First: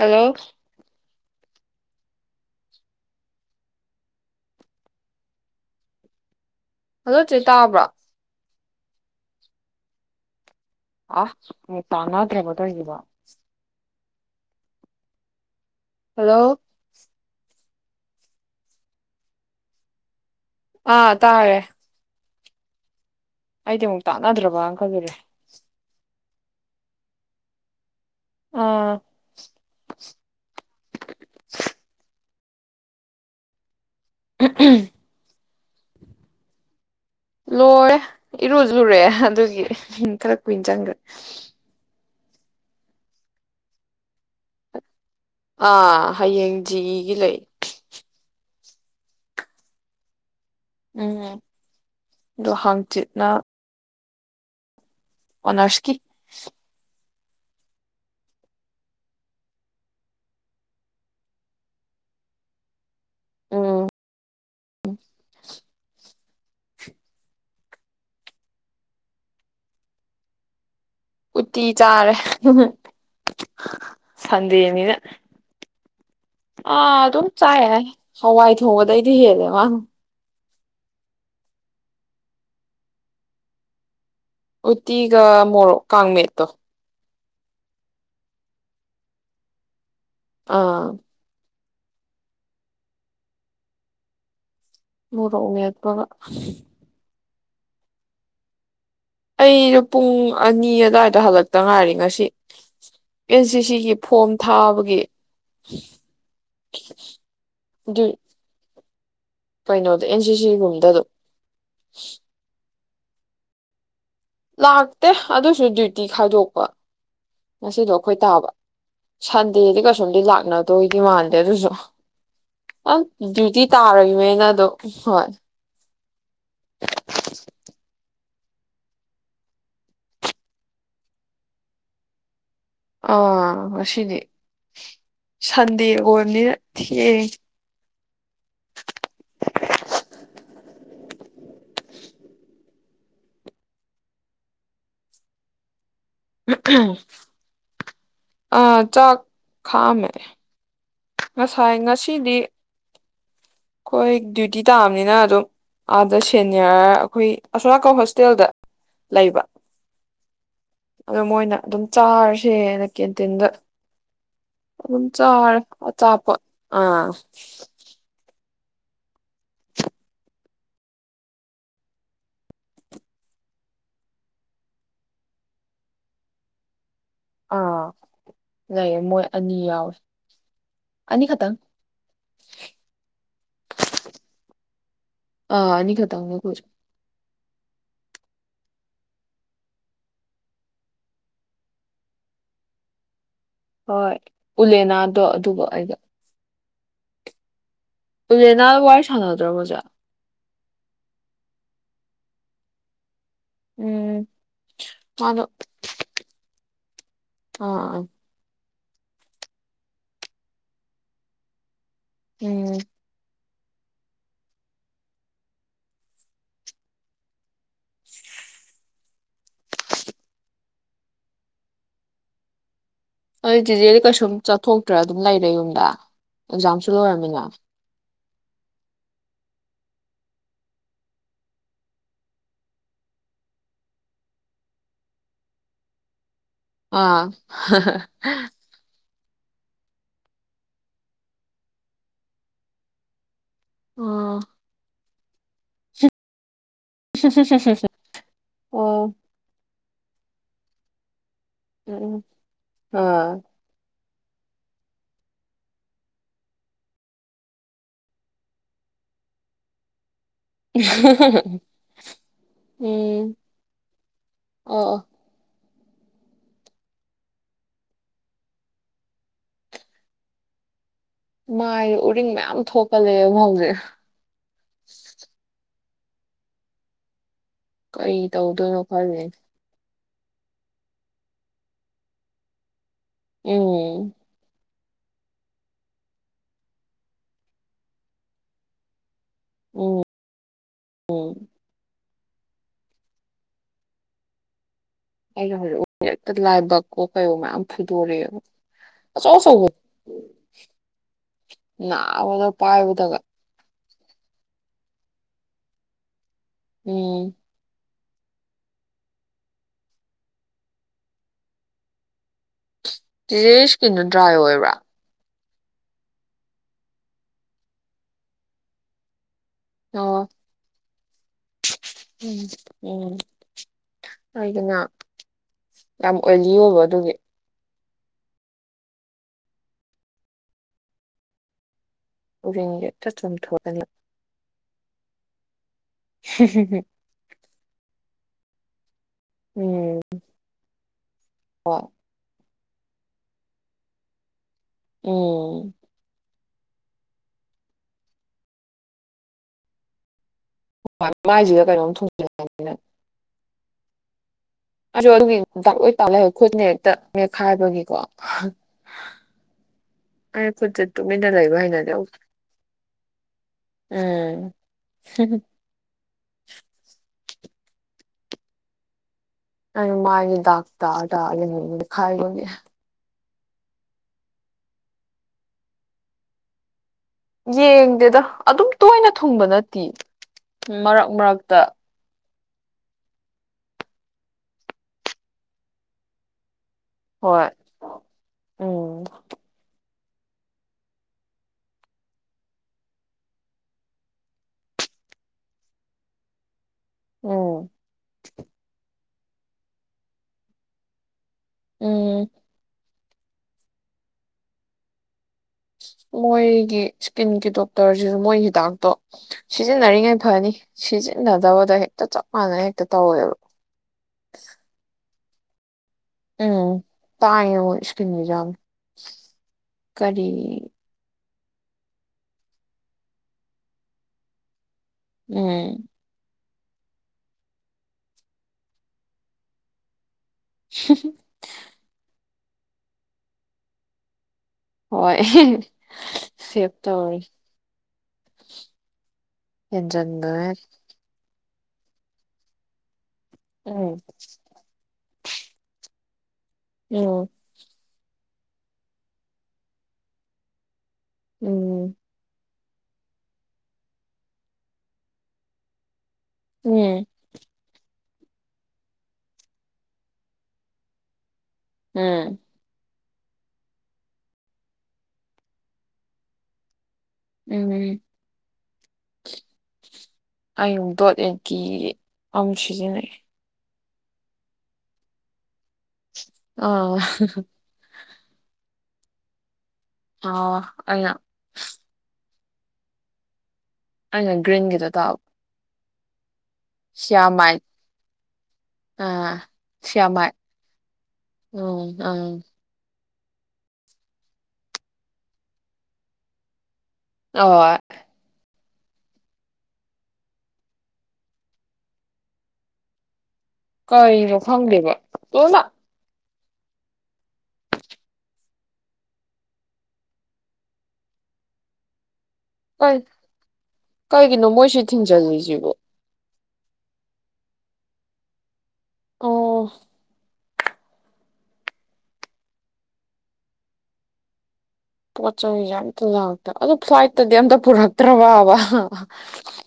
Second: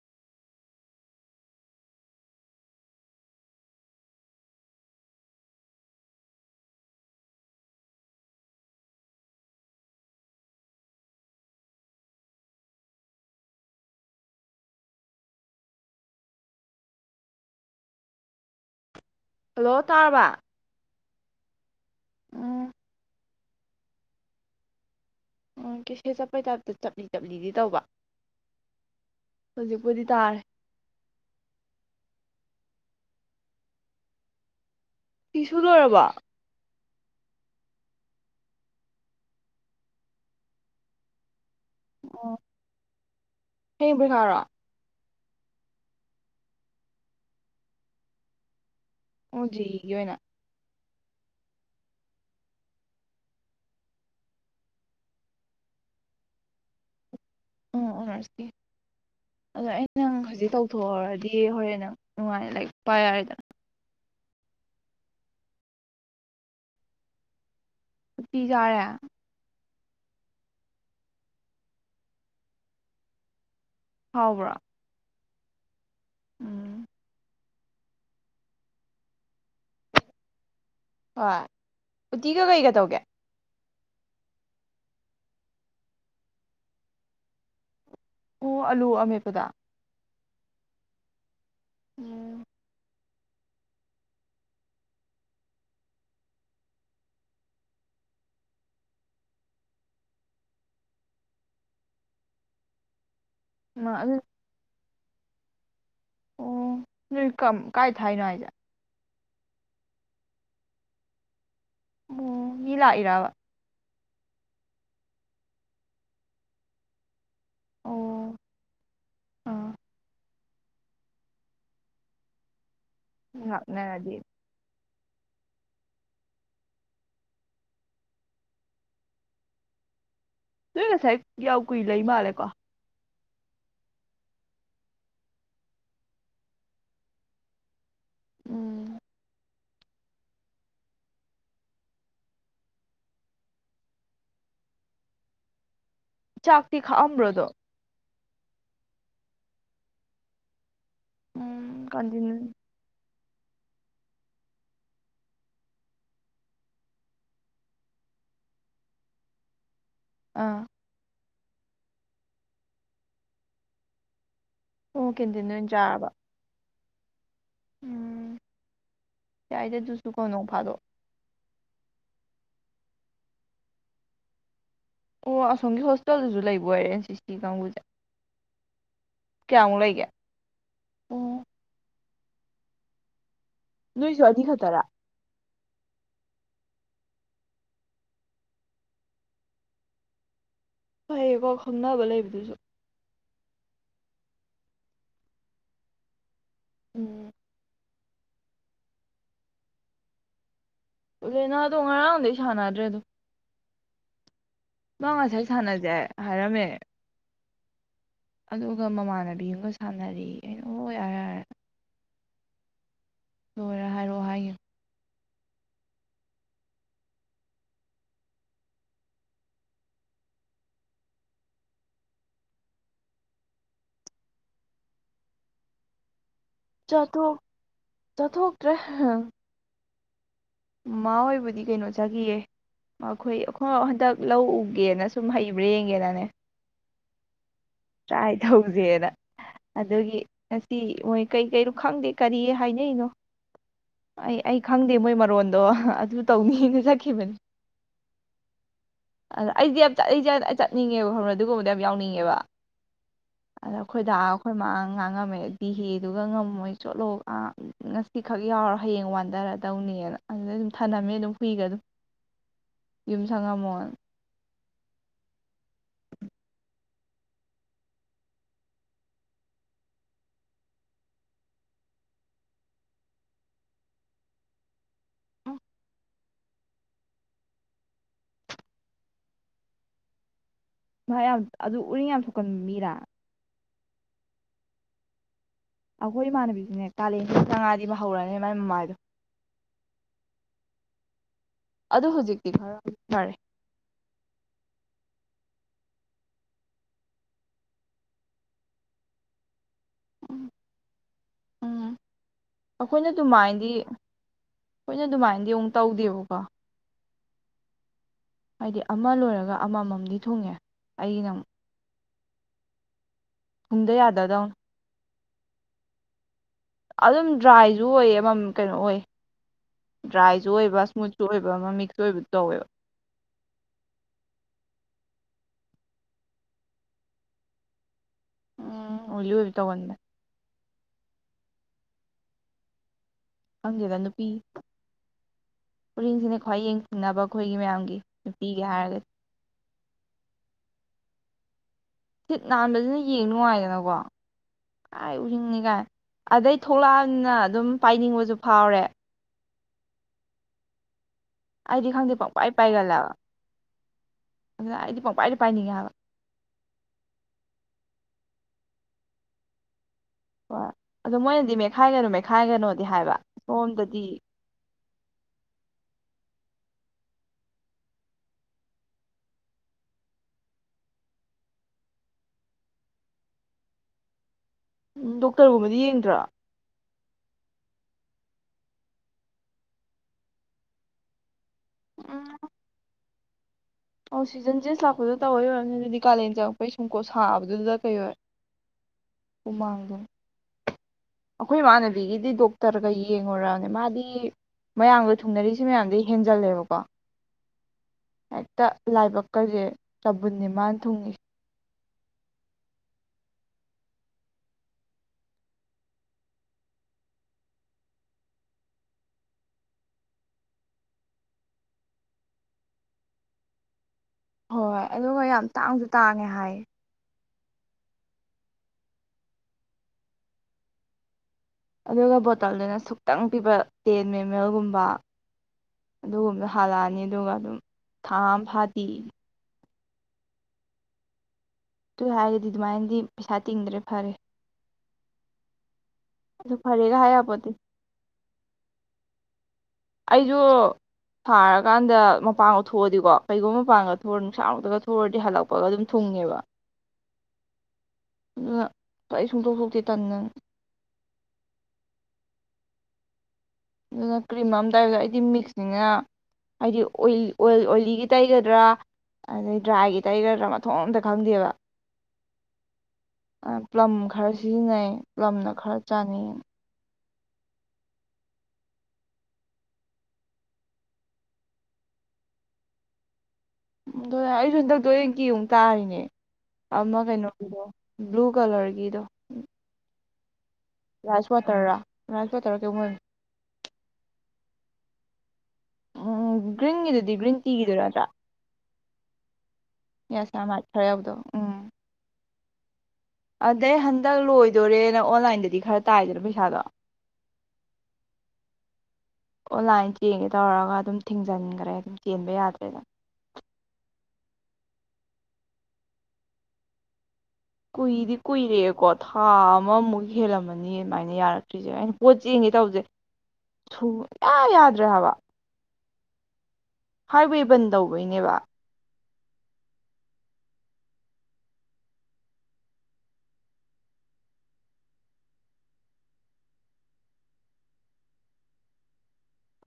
hello ꯑꯗꯣ ꯆꯦ ꯇꯥꯕ꯭ꯔꯥ ꯑꯥ ꯃꯨ ꯇꯥꯟꯅ ꯗꯔꯕꯇꯧꯢꯖꯤꯕꯣ ꯍꯜꯂꯣ ꯍꯜꯂꯣ ꯇꯥꯔꯕ ꯑꯥ ꯇꯥꯔꯦ ꯎꯝ ꯑꯩꯗꯤ ꯑꯃꯨꯛ ꯇꯥꯟꯅꯗ꯭ꯔꯕꯅ ꯈꯜꯂꯨꯔꯦ ꯑꯣ ꯀꯦ ꯐꯦ ꯆꯞꯄꯩ ꯇꯥꯞꯇ ꯆꯞꯂꯤ ꯆꯞꯂꯤꯗꯤ ꯇꯧꯕ ꯑꯥ ꯍꯧꯖꯤꯛꯄꯨꯗꯤ ꯇꯥꯔꯦ ꯎꯝꯍꯝ ꯐꯤꯁꯨ ꯂꯣꯏꯔꯕꯣ ꯂꯣꯏꯔꯦ ꯏꯔꯨꯖꯨ ꯂꯨꯔꯦ ꯑꯗꯨꯒꯤ ꯍ ꯈꯔ ꯀꯨꯏꯟ ꯆꯪꯈ꯭ꯔꯦ ꯑꯣ ꯍꯌꯦꯡ ꯄꯩꯈꯥꯔꯣ ꯑꯥ ꯍꯌꯦꯡ ꯖꯤꯢꯒꯤ ꯂꯩ ꯑꯣ ꯖꯤꯢꯒꯤ ꯑꯣꯏꯅ ꯎꯝ ꯑꯗꯣ ꯍꯪꯆꯤꯠꯅ ꯑꯣꯅꯔ꯭ꯁꯀꯤ ꯑꯣ ꯑꯣꯅꯔꯁꯀꯤ ꯑꯗꯣ ꯑꯩ ꯅꯪ ꯍꯧꯖꯤꯛ ꯇꯧꯊꯣꯛꯍꯧꯔꯗꯤ ꯍꯣꯔꯦꯟ ꯅꯪ ꯅꯨꯡꯉꯥꯏ ꯂꯥꯏꯔꯤꯛ ꯄꯥ ꯌꯥꯔꯦꯗꯅ ꯎꯝ ꯎꯇꯤ ꯆꯥꯔꯦ ꯎꯇꯤ ꯆꯥꯔꯦ ꯍꯥꯎꯕ꯭ꯔꯣ ꯁꯟꯗꯦꯅꯤꯅ ꯑ ꯎꯝ ꯑꯗꯨꯝ ꯆꯥꯏ ꯌꯥꯏ ꯍꯋꯥꯏ ꯊꯣꯡꯕꯗꯩꯗꯤ ꯍꯦꯜꯂꯦ ꯃꯥꯅ ꯍꯣꯏ ꯎꯇꯤꯒ ꯀꯩꯒ ꯇꯧꯒꯦ ꯎꯇꯤꯒ ꯃꯣꯔꯣꯛ ꯀꯥꯡꯃꯦꯠꯇꯣ ꯑꯣ ꯑꯂꯨ ꯑꯃꯃꯦꯠꯄꯗ ꯑꯥ ꯎꯝ ꯃꯔꯣꯛ ꯃꯦꯠꯄꯒ ꯑꯩꯗꯣ ꯄꯨꯡ ꯑꯅꯤ ꯑꯗꯨꯋꯥꯏꯗ ꯍꯜꯂꯛꯇ ꯉꯥꯏꯔꯤ ꯉꯁꯤ ꯑꯦꯟ ꯁꯤ ꯃꯥ ꯁꯤꯒꯤ ꯑꯗꯨ ꯐꯣꯔꯝ ꯊꯥꯕꯒꯤ [unintelligible] ꯑꯣ ꯅꯣꯏ ꯀ ꯀꯥꯏ ꯊ ꯍꯥꯏꯅꯣ ꯍꯥꯏꯁꯦ ꯀꯩꯅꯣꯗꯣ ꯑꯦꯟ ꯁꯤ ꯁꯤꯔꯨꯝꯗꯗꯨꯝ ꯑꯣ ꯀꯤ ꯂꯥꯛꯏꯔꯕ ꯂꯥꯛꯇꯦ ꯑꯗꯨꯁꯨ ꯗ꯭ꯌꯨꯇꯤ ꯈꯥꯏꯗꯣꯛꯄ ꯉꯁꯤꯗꯣ ꯑꯩꯈꯣꯏ ꯑꯣ ꯇꯥꯕ ꯑꯥ ꯁꯟꯗꯦꯗꯤ ꯀꯁꯨꯝꯗꯤ ꯂꯥꯛ ꯅ ꯗꯣꯏꯗꯤ ꯃꯥꯥꯟꯗꯦ ꯑꯗꯨꯁꯨ ꯑꯪ ꯗ꯭ꯌꯨꯇꯤ ꯂꯥꯛꯅꯔꯗꯤ ꯇꯥꯔꯣꯏꯅꯦꯅ ꯑꯗꯨꯝ ꯍꯣꯏ ꯅꯣꯏ ꯉꯁꯥꯏ ꯌꯥꯝ ꯀꯨꯏ ꯂꯩ ꯃꯥꯜꯂꯦꯀꯣ ꯑꯥ ꯉꯁꯤꯗꯤ ꯁꯟꯗꯦ ꯑꯣꯏꯕꯅꯤꯅ ꯊꯦꯡ ꯎꯝ ꯆꯥꯛꯇꯤ ꯈꯥꯛ ꯑꯃꯕ꯭ꯔꯗꯨꯝ ꯑ ꯆꯥꯛ ꯈꯥꯛꯑꯃꯦ ꯉꯁꯥꯏ ꯎꯝ ꯉꯁꯤꯗꯤ ꯀꯥꯟꯇꯤꯟ ꯑꯩꯈꯣꯏ ꯗ꯭ꯌꯨꯇꯤ ꯇꯥꯕꯅꯤꯅ ꯑꯗꯨꯝ ꯑꯥꯗ ꯁꯦꯅꯤꯌꯔ ꯑꯩꯈꯣꯏ ꯑꯁꯣꯝꯅꯥꯟ ꯍꯣꯁꯇꯦꯜꯗ ꯂꯩꯕ ꯑꯥ ꯑꯗꯣ ꯃꯣꯏꯅ ꯑꯗꯨꯝ ꯆꯥꯔꯁꯦꯅ ꯀꯦꯟꯇꯤꯟꯗ ꯑꯗꯨꯝ ꯑꯣ ꯆꯥꯏ ꯀꯦꯟꯇꯤꯟꯗ ꯑꯣꯏꯅ ꯆꯥꯔꯕ ꯑꯆꯥꯄꯣꯠ ꯑꯥ ꯎꯝ ꯆꯥꯏꯗ ꯗꯨꯁꯨ ꯀꯣ ꯅꯣꯡ ꯐꯥꯗꯣꯛ ꯑꯣ ꯑꯁꯪꯝꯒꯤ ꯍꯣꯁꯇꯦꯜꯗꯨꯁꯨ ꯂꯩꯕꯣꯏꯔꯦ ꯗꯤꯁꯇꯤ ꯀꯥꯡꯒꯨꯁꯦ ꯑꯥ ꯂꯩꯌꯦ ꯃꯣꯏ ꯑꯅꯤ ꯌꯥꯎꯋꯦ ꯑꯅꯤ ꯑꯣ ꯈꯛꯇꯪ ꯅꯣꯏꯁꯨ ꯑꯅꯤ ꯈꯛꯇꯔ ꯑꯥ ꯑꯅꯤ ꯈꯛꯇꯪꯅꯤ ꯑꯈꯣꯢꯁꯨ ꯐꯩꯌꯦꯕꯣ ꯈꯪꯅꯕ ꯂꯩꯕꯗꯨꯁꯨ ꯍꯣꯏ ꯎꯂꯦꯅꯥꯗꯣ ꯑꯗꯨ ꯑꯩꯒ ꯎꯝ ꯎꯂꯦꯅꯒ ꯋꯥꯔꯤ ꯁꯅꯗ꯭ꯔꯕꯣ ꯍꯧꯖꯤꯛ ꯎꯂꯅꯥꯗꯣ ꯉꯔꯥꯡ ꯗꯩ ꯁꯥꯟꯅꯗ꯭ꯔꯦ ꯑꯗꯨꯝ ꯎꯝ ꯃꯥ ꯃꯥꯗꯣ ꯉꯁꯥꯏ ꯁꯥꯟꯅꯁꯦ ꯍꯥꯏꯔꯝꯃꯦ ꯑꯥ ꯑꯥ ꯑꯗꯨꯒ ꯃꯃꯥꯟꯅꯕꯤ ꯑꯃꯒ ꯁꯥꯟꯅꯔꯦꯌꯦ ꯑꯩꯅ ꯍꯣꯏ ꯌꯥꯔꯦ ꯌꯥꯔꯦ ꯎꯝ ꯂꯣꯏꯔ ꯍꯥꯏꯔꯛꯑꯣ ꯍꯥꯏꯒꯤꯝ ꯑꯗꯨꯗꯤ ꯆꯤꯆꯦꯁꯨ ꯀꯩꯁꯨꯝ ꯆꯠꯊꯣꯛꯇ꯭ꯔꯥ ꯑꯗꯨꯝ ꯂꯩꯔꯦ ꯌꯨꯝꯗ ꯑꯦꯛꯖꯥꯝꯁꯨ ꯆꯊꯣ ꯂꯣꯏꯔꯝꯃꯤꯅ ꯆꯊꯣꯛꯇ꯭ꯔꯦ ꯃꯥ ꯍꯣꯏꯕꯨꯗꯤ ꯀꯩꯅꯣ ꯆꯥꯈꯤꯌꯦ ꯃꯈꯣꯏ ꯑꯩꯈꯣꯏ ꯍꯟꯗꯛ ꯂꯧ ꯎꯒꯦꯅ ꯁꯨꯝ ꯍꯩꯕ꯭ꯔꯥ ꯌꯦꯡꯒꯦꯅꯅꯦ ꯑꯥ ꯇ꯭ꯔꯥꯏ ꯇꯧꯁꯦꯅ ꯑꯗꯨꯒꯤ ꯉꯁꯤ ꯃꯣꯏ ꯀꯩ ꯀꯩꯅꯣ ꯈꯪꯗꯦ ꯀꯔꯤ ꯍꯥꯏꯅꯔꯤꯅꯣ ꯑꯩ ꯑꯥ ꯑꯩ ꯈꯪꯗꯦ ꯃꯣꯏ ꯔꯣꯟꯗꯣ ꯑꯗꯨ ꯇꯧꯅꯤꯅ ꯆꯠꯈꯤꯕꯅꯦ ꯑꯣ ꯆꯠꯂꯤ ꯆꯠ ꯑꯩ ꯆꯠꯅꯤꯡꯉꯦꯕ ꯑꯗꯨꯒꯨꯝꯕꯗ ꯌꯥꯝ ꯎꯝ ꯎꯝ ꯌꯥꯎꯅꯤꯡꯉꯦꯕ ꯑꯥ ꯑꯩꯈꯣꯏꯗ ꯑꯩꯈꯣꯏ ꯃꯥꯒ ꯉꯥꯡꯉꯝꯃꯦ ꯗꯤ ꯍꯦꯗꯨꯒ ꯉꯝꯃꯣꯏ ꯆꯠꯂꯣ ꯑ ꯉꯁꯤ ꯈꯛ ꯌꯥꯎꯔ ꯍꯌꯦꯡ ꯋꯥꯟꯊꯔꯛꯑꯗꯧꯅꯦꯅ ꯑꯗꯨꯗꯩ ꯑꯗꯨꯝ ꯊꯥꯅꯝꯃꯦ ꯑꯗꯨꯝ ꯍꯨꯏꯒ ꯑꯗꯨꯝ ꯌꯨꯝ ꯎꯝ ꯁꯪꯉꯝꯃꯣꯅ ꯑꯣ ꯑꯣ [inaudible] ꯃꯥꯏ ꯎꯔꯤꯡ ꯃꯌꯥꯝ ꯊꯣꯛꯀꯜꯂꯛ ꯑꯦꯕ ꯍꯧꯖꯤꯛ ꯀꯩ ꯇꯧꯗꯣꯏꯅꯣ ꯈꯂꯤ ꯃꯥꯢ ꯌꯥꯝ ꯑꯗꯨ ꯎꯔꯤꯡ ꯌꯥꯝ ꯊꯣꯛꯀꯟꯕ ꯃꯤꯔꯥ ꯎꯝ ꯑꯩꯈꯣꯏ ꯏꯃꯥꯟꯅꯕꯤꯁꯨꯅꯦ ꯀꯥꯂꯦꯟ ꯍꯦꯛ ꯆꯪꯂꯛꯑꯗꯤ ꯍꯧꯔꯅꯤ ꯃꯥꯏ ꯃꯃꯥꯏꯗꯣ ꯎꯝ ꯎꯝ ꯑꯗ ꯍꯧꯖꯤꯛꯇꯤ ꯈꯔ ꯐꯔꯦ ꯑꯩꯩꯅ ꯍꯧꯖꯤꯛ ꯍꯦꯛꯇ ꯂꯥꯏꯕꯛꯑꯣ ꯀꯩꯑꯣ ꯃꯌꯥꯝ ꯐꯨꯗꯣꯔꯛꯑꯦꯕ ꯑꯆꯧ ꯑꯆꯧꯕ ꯅꯕꯅ ꯄꯥꯏꯕꯗꯒ ꯈꯣꯏꯅ ꯑꯗꯨꯃꯥꯏꯅꯗꯤ ꯑꯃꯨꯛ ꯇꯧꯗꯦꯕꯀꯣ ꯎꯝ ꯍꯥꯏꯗꯤ ꯑꯃ ꯂꯣꯏꯔꯒ ꯑꯃꯃꯝꯗꯤ ꯊꯨꯡꯉꯦ ꯑꯩꯅ ꯆꯦꯆꯦ ꯁ꯭ꯀꯤꯟꯗꯣ ꯗ꯭ꯔꯥꯏ ꯑꯣꯏꯕ꯭ꯔꯥ ꯑꯗꯨꯝ ꯗ꯭ꯔꯥꯏꯁꯨ ꯑꯣꯏꯌꯦ ꯑꯃꯃꯝ ꯀꯩꯅꯣ ꯑꯣꯏ ꯑꯣ ꯗ꯭ꯔꯥꯏꯖꯨ ꯑꯣꯏꯕ ꯁꯃꯨꯠ ꯑꯣꯏꯕꯃꯥ ꯃꯤ ꯎꯝ ꯎꯝ ꯑꯩꯗꯤꯅ ꯌꯥꯝ ꯑꯣꯏꯂꯤ ꯑꯣꯏꯕ ꯑꯗꯨꯒꯤ ꯎꯝ ꯑꯣꯏꯕ ꯇꯧꯒꯟꯕꯅꯦ ꯎꯔꯤꯡꯒꯤ ꯆꯠ ꯆꯨꯝ ꯊꯣꯛꯀꯅꯤ ꯎꯔꯤꯡꯁꯤꯅꯦ ꯈ꯭ꯋꯥꯏ ꯌꯦꯡꯊꯤꯡꯅꯕ ꯑꯩꯈꯣꯏꯒꯤ ꯃꯌꯥꯝꯒꯤ ꯅꯨꯄꯤꯒꯤ ꯍꯥꯏꯔꯒꯗꯤ ꯎꯝ ꯍꯣꯏ ꯁꯤꯠ ꯅꯥꯟꯕꯁꯤꯅ ꯌꯦꯡ ꯅꯨꯡꯉꯥꯏꯗꯅꯀꯣ ꯀꯥꯏ ꯎꯔꯤꯡꯅꯤ ꯎꯝ ꯀꯥꯏ ꯑꯗꯩ ꯊꯣꯛꯂꯛꯑꯕꯅꯤꯅ ꯑꯗꯨꯝ ꯄꯥꯏꯅꯤꯡꯕꯁꯨ ꯐꯥꯎꯔꯦ ꯃꯥꯏꯁꯤꯒ ꯑꯩꯗꯤ ꯀꯩꯅꯣꯝ ꯈꯪꯗꯦ ꯄꯪꯄꯥꯏ ꯊꯨꯡꯖꯜꯕꯅꯤꯅ [unintelligible] ꯄꯥꯏꯒꯜꯂꯦꯕ ꯑꯗꯨꯅ ꯑ ꯑꯩꯗꯤ ꯑꯗꯨꯒꯤ ꯄꯪꯄꯥꯏꯗꯤ ꯄꯥꯏꯅꯤꯡꯉꯦ ꯍꯥꯏꯕ ꯗꯥꯛꯂꯣꯏ ꯇꯥꯛꯂ ꯈꯨꯠꯅꯦ ꯍꯦꯛꯇ ꯃꯦꯛꯈꯥꯏꯕꯒꯤꯀꯣ ꯍ ꯪ ꯍ ꯍꯣꯏ ꯑꯗꯨ ꯃꯣꯏꯅꯗꯤ ꯎꯝ ꯃꯦꯠꯈꯥꯏꯒꯅꯨ ꯃꯦꯠꯈꯥꯏꯒꯅꯨꯗꯤ ꯍꯥꯏꯕ ꯁꯣꯝꯗꯗꯤ [inaudible] ꯑꯩ ꯃꯥꯏꯒꯤ ꯗꯥꯛ ꯇ ꯇꯒ ꯃꯦꯈꯥꯏꯕꯒꯤ ꯗꯣꯛꯇꯔꯒꯨꯝꯕꯗꯤ ꯌꯦꯡꯗ꯭ꯔꯣ ꯌꯦꯡꯗꯦꯗ ꯑꯗꯨꯝ ꯇꯣꯏꯅ ꯊꯨꯡꯕ ꯅꯠꯇꯦ ꯃꯔꯛ ꯃꯔꯛꯇ ꯑꯣ ꯁꯤꯖꯟ ꯆꯦꯟꯁ ꯂꯥꯛꯄꯗ ꯇꯧꯏ ꯑꯣꯏꯔꯝꯃꯤ ꯑꯗꯨꯗꯤ ꯀꯥꯂꯦꯟ ꯆꯪ ꯑꯩꯩ ꯁꯨꯝꯀꯣ ꯍꯣꯏ ꯁꯥꯕꯗꯨꯗ ꯀꯩ ꯑꯣꯏ ꯎꯝ ꯑꯩꯈꯣꯏ ꯏꯃꯥꯟꯅꯕꯤꯒꯤꯗꯤ ꯗꯣꯛꯇꯔꯒ ꯌꯦꯡꯉꯨꯔꯅꯦ ꯃꯥꯗꯤ ꯃꯌꯥꯝꯒ ꯊꯨꯡꯅꯔꯤꯁꯤ ꯃꯌꯥꯝꯗꯩ ꯍꯦꯟꯖꯜꯂꯦꯕꯀꯣ ꯎꯝ ꯍꯦꯛꯇ ꯂꯥꯏꯕꯛ ꯀꯁꯦ ꯆꯕꯨꯟꯅꯤ ꯃꯥꯥꯟ ꯊꯨꯡꯉꯤꯁꯦ ꯎꯝ ꯃꯣꯏꯒꯤ ꯏꯁꯀꯤꯟꯒꯤ ꯗꯣꯛꯇꯔꯁꯤꯁꯨ ꯃꯣꯏꯒꯤ ꯍꯤꯗꯥꯛꯇꯣ ꯁꯤꯖꯤꯟꯅꯔꯤꯉꯩ ꯐꯅꯤ ꯁꯤꯖꯤꯟꯅꯗꯕꯗ ꯍꯦꯛꯇ ꯆꯞ ꯃꯥꯟꯅꯅ ꯍꯦꯛꯇ ꯇꯧꯋꯦꯕ ꯍꯣꯏ ꯍꯣꯏ ꯑꯗꯨꯒ ꯌꯥꯝ ꯇꯥꯡꯁꯨ ꯇꯥꯡꯉꯦ ꯍꯥꯏ ꯇꯥꯡꯉꯤ ꯃꯣꯏ ꯏꯀꯤꯅꯒꯤꯖꯨ ꯌꯥꯝꯅ [unintelligible] ꯑꯗꯨꯒ ꯕꯣꯇꯜꯗꯨꯅ ꯁꯨꯛꯇꯪ ꯄꯤꯕ ꯇꯦꯟ ꯑꯦꯝ ꯑꯦꯜꯒꯨꯝꯕ ꯎꯝ ꯑꯗꯨꯒꯨꯝꯕ ꯍꯥꯜꯂꯛꯑꯅꯤ ꯑꯗꯨꯒ ꯑꯗꯨꯝ ꯊꯥ ꯑꯃ ꯐꯗꯦꯌꯦ [inaudible] ꯑꯗꯨꯍꯥꯏꯔꯗꯤ ꯑꯗꯨꯃꯥꯏꯅꯗꯤ ꯄꯩꯁꯥ ꯇꯤꯡꯗ꯭ꯔꯦ ꯐꯔꯦ ꯍꯣꯏ ꯑꯦ ꯍꯦ ꯑꯗꯨ ꯐꯔꯦꯒ ꯍꯥꯏꯌꯥꯄꯣꯠꯇꯦ ꯍꯦꯟꯖꯟꯕꯉꯩ ꯁꯥꯔꯀꯥꯟꯗ ꯃꯄꯥꯟꯒ ꯊꯣꯛꯑꯗꯤꯀꯣ ꯀꯩꯒꯨꯝꯕ ꯃꯄꯥꯟꯒ ꯎꯝ ꯊꯣꯛꯎꯔ ꯅꯨꯡꯁꯥꯃꯛꯇꯒ ꯊꯣꯛꯎꯔꯗꯤ ꯍꯜꯂꯛꯄꯒ ꯑꯗꯨꯝ ꯊꯨꯡꯉꯦꯕ ꯎꯝ ꯗꯨꯅ ꯑꯩ ꯁꯨꯡꯇꯣꯛ ꯁꯣꯛꯇꯦ ꯇꯟꯗꯅ ꯎꯝ ꯑꯗꯨꯅ ꯀ꯭ꯔꯤꯝ ꯑꯃ ꯇꯩꯕꯗ ꯑꯩꯗꯤ ꯃꯤꯛꯁꯅꯤꯅ ꯍꯥꯏꯗꯤ ꯎꯝ ꯑꯣꯏꯜ ꯑꯣꯏꯜ ꯑꯣꯏꯂꯤꯒꯤ ꯇꯩꯒꯗ꯭ꯔꯥ ꯑꯗꯩ ꯗ꯭ꯔꯥꯏꯒꯤ ꯇꯩꯒꯗ꯭ꯔꯥ ꯃꯊꯣꯡ ꯑꯃꯇ ꯈꯪꯗꯦꯕ ꯎꯝ ꯑꯥ ꯄ꯭ꯂꯝ ꯈꯔ ꯁꯤꯖꯤꯟꯅꯩ ꯄ꯭ꯂꯝꯅ ꯈꯔ ꯆꯥꯅꯩꯌꯦꯅ ꯎꯝ ꯑꯩ ꯃꯨꯛ ꯗꯣꯠ ꯑꯦꯟ ꯀꯤ ꯑꯃꯨꯛ ꯁꯤꯖꯤꯟꯅꯩ ꯑꯗꯨꯅ ꯍꯟꯗꯛ ꯗꯣꯠ ꯑꯦꯟ ꯀꯤ ꯑꯃꯨꯛ ꯇꯥꯔꯤꯅꯦ ꯑꯥ ꯑꯃ ꯀꯩꯅꯣꯒꯤꯗꯣ ꯕ꯭ꯂꯨ ꯀꯂꯔꯒꯤꯗꯣ ꯑꯥꯋꯥ ꯔꯥꯏꯁ ꯋꯥꯇꯔꯔꯣ [unintelligible] ꯑꯩꯅ ꯒ꯭ꯔꯤꯟꯒꯤꯗꯣ ꯇꯥꯥꯎ ꯎꯝ ꯒ꯭ꯔꯤꯟꯒꯤꯗꯨꯗꯤ ꯒ꯭ꯔꯤꯟ ꯇꯤꯒꯤꯗꯨ ꯅꯠꯇ꯭ꯔꯥ ꯑꯥ ꯁ꯭ꯌꯥꯃꯥꯏꯠ ꯌꯥꯁꯃꯥꯏꯠ ꯈꯔ ꯌꯥꯎꯕꯗꯣ ꯎꯝ ꯑꯪ ꯑꯥ ꯑꯗꯩ ꯍꯟꯗꯛ ꯂꯣꯏꯗꯣꯔꯦꯅ ꯑꯣꯟꯂꯥꯏꯟꯗꯗꯤ ꯈꯔ ꯇꯥꯏꯗꯅ ꯄꯩꯁꯥꯗꯣ [unintelligible] ꯑꯣꯟꯂꯥꯏꯟ ꯆꯦꯟꯒꯦ ꯇꯧꯔꯒ ꯑꯗꯨꯝ ꯊꯤꯡꯖꯤꯟꯈ꯭ꯔꯦ ꯑꯗꯨꯝ ꯆꯦꯟꯕ ꯌꯥꯗ꯭ꯔꯦꯗ ꯀꯩꯅꯣ ꯈꯪꯗꯦꯕ ꯂꯣꯏꯃꯛ ꯀꯨꯏꯗꯤ ꯀꯨꯏꯔꯦꯀꯣ ꯊꯥ ꯑꯃꯃꯨꯛ ꯍꯦꯜꯂꯝꯃꯅꯤ ꯑꯗꯨꯃꯥꯏꯅ ꯌꯥꯔꯛꯇ꯭ꯔꯤꯁꯦ ꯑꯩꯅ ꯄꯣꯠ ꯆꯦꯟꯒꯦ ꯇꯧꯁꯦ ꯀꯩ ꯁꯨꯛꯌꯥ ꯀꯩꯒꯤꯅꯣ ꯃꯣꯏꯁꯤ ꯌꯥꯗ꯭ꯔꯦ ꯍꯥꯏꯕ ꯊꯤꯡꯖꯤꯜꯂꯤꯁꯤꯕꯣ ꯍꯥꯏꯋꯦ ꯕꯟ ꯗꯧꯕꯩꯅꯦꯕ ꯑꯣ ꯄꯣꯠ ꯆꯩꯖꯦ ꯑꯃꯇ ꯂꯥꯛꯇꯕ ꯑꯗꯨ ꯐꯂꯥꯏꯠꯇꯗꯤ ꯑꯝꯇ ꯄꯨꯔꯛꯇ꯭ꯔꯕ꯭ꯔꯕ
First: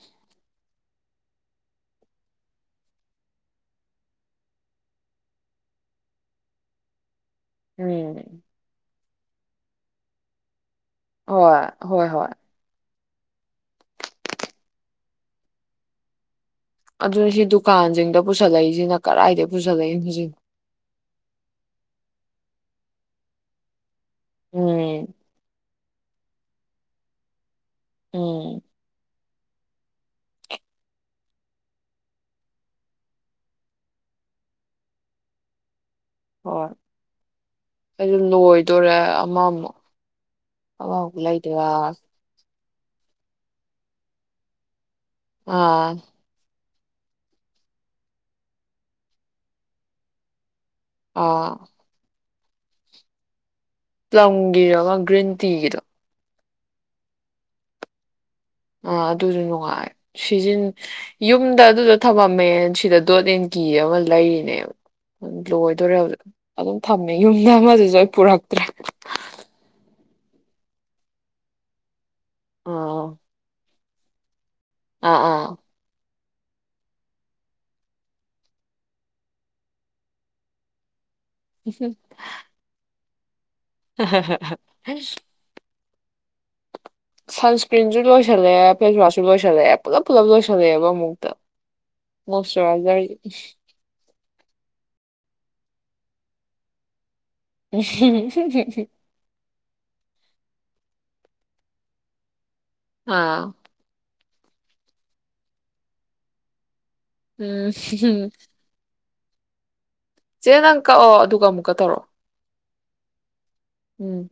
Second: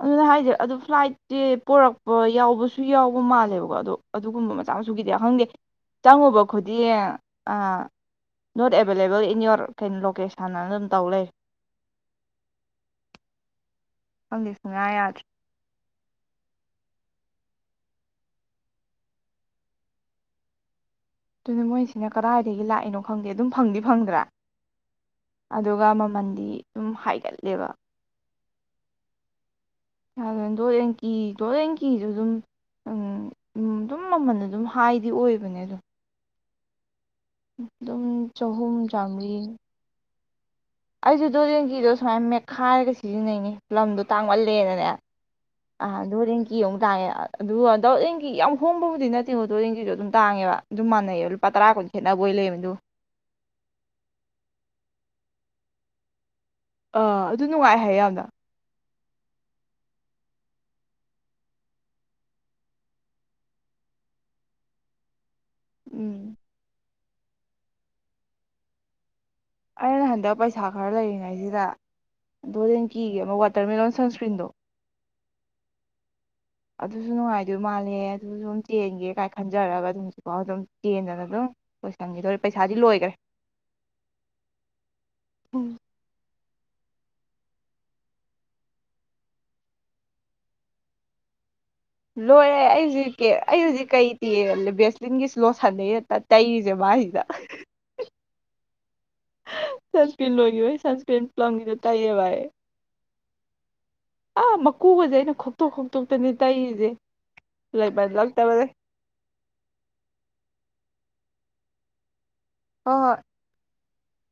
ꯑꯗꯨꯅꯦ ꯍꯥꯏꯁꯦ ꯑꯗꯨ ꯐ꯭ꯂꯥꯏꯠꯇꯤ ꯄꯨꯔꯛꯄ ꯌꯥꯎꯕꯁꯨ ꯌꯥꯎꯕ ꯃꯥꯜꯂꯦꯕꯀꯣ ꯑꯗꯣ ꯑꯗꯨꯒꯨꯝꯕ ꯃꯆꯥ ꯃꯁꯨꯒꯤꯗꯤ ꯈꯪꯗꯦ ꯆꯪꯉꯨꯕ ꯈꯨꯗꯤꯡ ꯑ ꯎꯝ ꯅꯣꯠ ꯑꯦꯞ ꯑꯟꯕꯦꯂꯦꯕꯜ ꯏꯟ ꯏꯌꯣꯔ ꯀꯩꯅꯣ ꯂꯣꯀꯦꯁꯟꯅ ꯑꯗꯨꯝ ꯇꯧ ꯂꯩꯔꯦ ꯍꯣꯏ ꯍꯣꯏꯍꯣꯏ ꯈꯪꯗꯦ ꯁꯨꯛꯌꯥ ꯌꯥꯗ꯭ꯔꯦ ꯑꯗꯨꯅ ꯁꯤ ꯗꯨꯀꯥꯟꯁꯤꯡꯗ ꯄꯨꯁꯜꯂꯛꯏꯁꯤꯅ ꯀꯔꯥꯏꯗꯒꯤ ꯄꯨꯁꯜꯂꯛꯏꯅꯣ ꯍꯧꯖꯤꯛ ꯑꯗꯨꯅ ꯃꯣꯏꯁꯤꯅ ꯀꯗꯥꯏꯗꯒꯤ ꯂꯥꯛꯏꯅꯣ ꯈꯪꯗꯦ ꯑꯗꯨꯝ ꯐꯪꯗꯤ ꯐꯪꯗ꯭ꯔꯥ ꯎꯝ ꯑꯗꯨꯒ ꯃꯃꯟꯗꯤ ꯑꯗꯨꯝ ꯍꯥꯏꯒꯠꯂꯦꯕ ꯎꯝ ꯗꯣ ꯑꯦꯟꯀꯤ ꯗꯣꯠ ꯑꯦꯟ ꯀꯤꯁꯨ ꯑꯗꯨꯝ ꯑꯗꯨꯝ ꯃꯃꯜ ꯑꯗꯨꯝ ꯍꯥꯏꯗꯤ ꯑꯣꯏꯕꯅꯦ ꯑꯗꯣ ꯍꯣꯏ ꯑꯗꯨꯝ ꯑꯩꯁꯨ ꯆꯍꯨꯝ ꯂꯣꯏꯗꯣꯔꯦ ꯆꯥꯝꯃꯔꯤ ꯑꯃꯃꯨꯛ ꯑꯉꯥꯎꯕ ꯑꯩꯁꯨ ꯗꯣꯠ ꯑꯦꯟꯗ ꯀꯤꯗꯣ ꯂꯩꯗꯔꯥ ꯁꯨꯃꯥꯢ ꯃꯦꯠ ꯈꯥꯏꯔꯒ ꯁꯤꯖꯤꯟꯅꯩꯅꯤ ꯂꯝꯗꯣ ꯇꯥꯡꯃꯜꯂꯦꯅꯅꯦ ꯑ ꯑꯥ ꯗꯣꯠ ꯑꯦꯟꯗ ꯀꯤ ꯀꯤ ꯑꯃꯨꯛ ꯇꯥꯡꯉꯦ ꯑꯗꯨꯒ ꯗꯣꯠ ꯑꯦꯟꯗ ꯀꯤꯒꯤ ꯌꯥꯝ ꯍꯣꯡꯕꯕꯨꯗꯤ ꯅꯠꯇꯦ ꯀꯣ ꯗꯣꯠ ꯑꯦꯟꯗ ꯀꯤꯗꯣ ꯑꯗꯨꯝ ꯇꯥꯡꯉꯦꯕ ꯑꯗꯨꯝ ꯃꯥꯟꯅꯩꯌꯦ ꯂꯨꯄꯥ ꯑꯥ ꯇꯔꯥ ꯀꯨꯟ ꯈꯦꯠꯅꯕ ꯑꯣꯏ ꯂꯩꯔꯝꯃꯦ ꯑꯗꯨꯒ ꯄ꯭ꯂꯝꯒꯤ ꯑꯃ ꯒ꯭ꯔꯤꯟ ꯇꯤꯒꯤꯗꯣ ꯑ ꯑꯗꯨ ꯅꯨꯡꯉꯥꯏꯍꯥꯢꯌꯦ ꯌꯥꯝꯅ ꯑꯥ ꯑꯗꯨꯁꯨ ꯅꯨꯡꯉꯥꯏ ꯁꯤꯖꯤꯟ ꯌꯨꯝꯗ ꯑꯗꯨꯗ ꯊꯃꯝꯃꯦ ꯁꯤꯗ ꯗꯣꯠ ꯑꯦꯟ ꯀꯤ ꯑꯃ ꯂꯩꯔꯤꯅꯦꯕ ꯂꯣꯏꯗꯣꯔꯦ ꯍꯧꯖꯤꯛ ꯎꯝ ꯑꯗꯨꯝ ꯊꯝꯃꯦ ꯌꯨꯝꯗ ꯑꯃꯗꯨꯁꯨ ꯑꯩ ꯄꯨꯔꯛꯇ꯭ꯔꯦ ꯑꯩꯅ ꯍꯟꯗꯛ ꯄꯩꯁꯥ ꯈꯔ ꯂꯩꯔꯤꯉꯩꯁꯤꯗ ꯗꯣꯠ ꯑꯦꯟ ꯑꯥ ꯀꯤꯒꯤ ꯑꯃ ꯋꯥꯇꯔꯃꯤꯂꯣꯟ ꯁꯟꯁꯀ꯭ꯔꯤꯟꯗꯣ ꯑꯥ ꯑꯥ ꯑꯗꯨꯁꯨ ꯅꯨꯡꯉꯥꯏꯗꯣꯏ ꯃꯥꯜꯂꯦ ꯑꯗꯨꯁꯨ ꯑꯗꯨꯝ ꯆꯦꯟꯒꯦ ꯀꯥꯏ ꯈꯟꯖꯔꯒ ꯑꯗꯨꯝ ꯍꯧꯖꯤꯐꯥꯎ ꯑꯗꯨꯝ ꯆꯦꯟꯗꯅ ꯑꯗꯨꯝ ꯂꯣꯏꯁꯟꯈꯤꯗꯧꯔꯦ ꯄꯩꯁꯥꯗꯤ ꯂꯣꯏꯈ꯭ꯔꯦ ꯍꯥ ꯍꯥ ꯎꯝ ꯁꯟꯁꯀ꯭ꯔꯤꯟꯁꯨ ꯂꯣꯏꯁꯤꯜꯂꯛꯑꯦ ꯐꯦꯁꯋꯥꯁꯁꯨ ꯂꯣꯏꯁꯤꯜꯂꯛꯦ ꯄꯨꯂꯞ ꯄꯨꯂꯞ ꯂꯣꯏꯁꯤꯜꯂꯛꯑꯦꯕ ꯑꯃꯨꯛꯇ ꯂꯣꯏꯔꯦ ꯑꯩ ꯃꯣꯏꯆꯔꯥꯏꯖꯔ ꯍꯧꯖꯤꯛ ꯑꯩ ꯍꯧꯖꯤꯛ ꯀꯩ ꯑꯦ ꯕꯦꯁꯂꯤꯟꯒꯤ ꯁꯂꯣ ꯁꯥꯟꯅꯩ ꯑꯦꯇꯥ ꯇꯩꯔꯤꯁꯦ ꯃꯥꯏꯁꯤꯗ [unintelligible] ꯁꯟꯁꯀ꯭ꯔꯤꯟ ꯂꯣꯢꯒꯤꯕꯩ ꯁꯟꯁꯀ꯭ꯔꯤꯟ ꯄ꯭ꯂꯝꯒꯤꯗꯨ ꯇꯩꯌꯦꯕ ꯑꯩ ꯑꯥ ꯑꯥ ꯃꯀꯨꯒꯁꯦ ꯑꯩꯅ ꯈꯣꯛꯇꯣꯛ ꯈꯣꯛꯇꯣꯛꯇꯅꯤ ꯇꯩꯔꯤꯁꯦ ꯎꯝ ꯂꯩꯥꯃꯜꯂꯛꯇꯕꯩ ꯆꯦ ꯅꯪ ꯀꯛꯑꯣ ꯑꯗꯨꯒ ꯑꯃꯨꯛꯀ ꯇꯧꯔꯑꯣ ꯍꯣꯏ ꯍꯣꯢ ꯎꯝ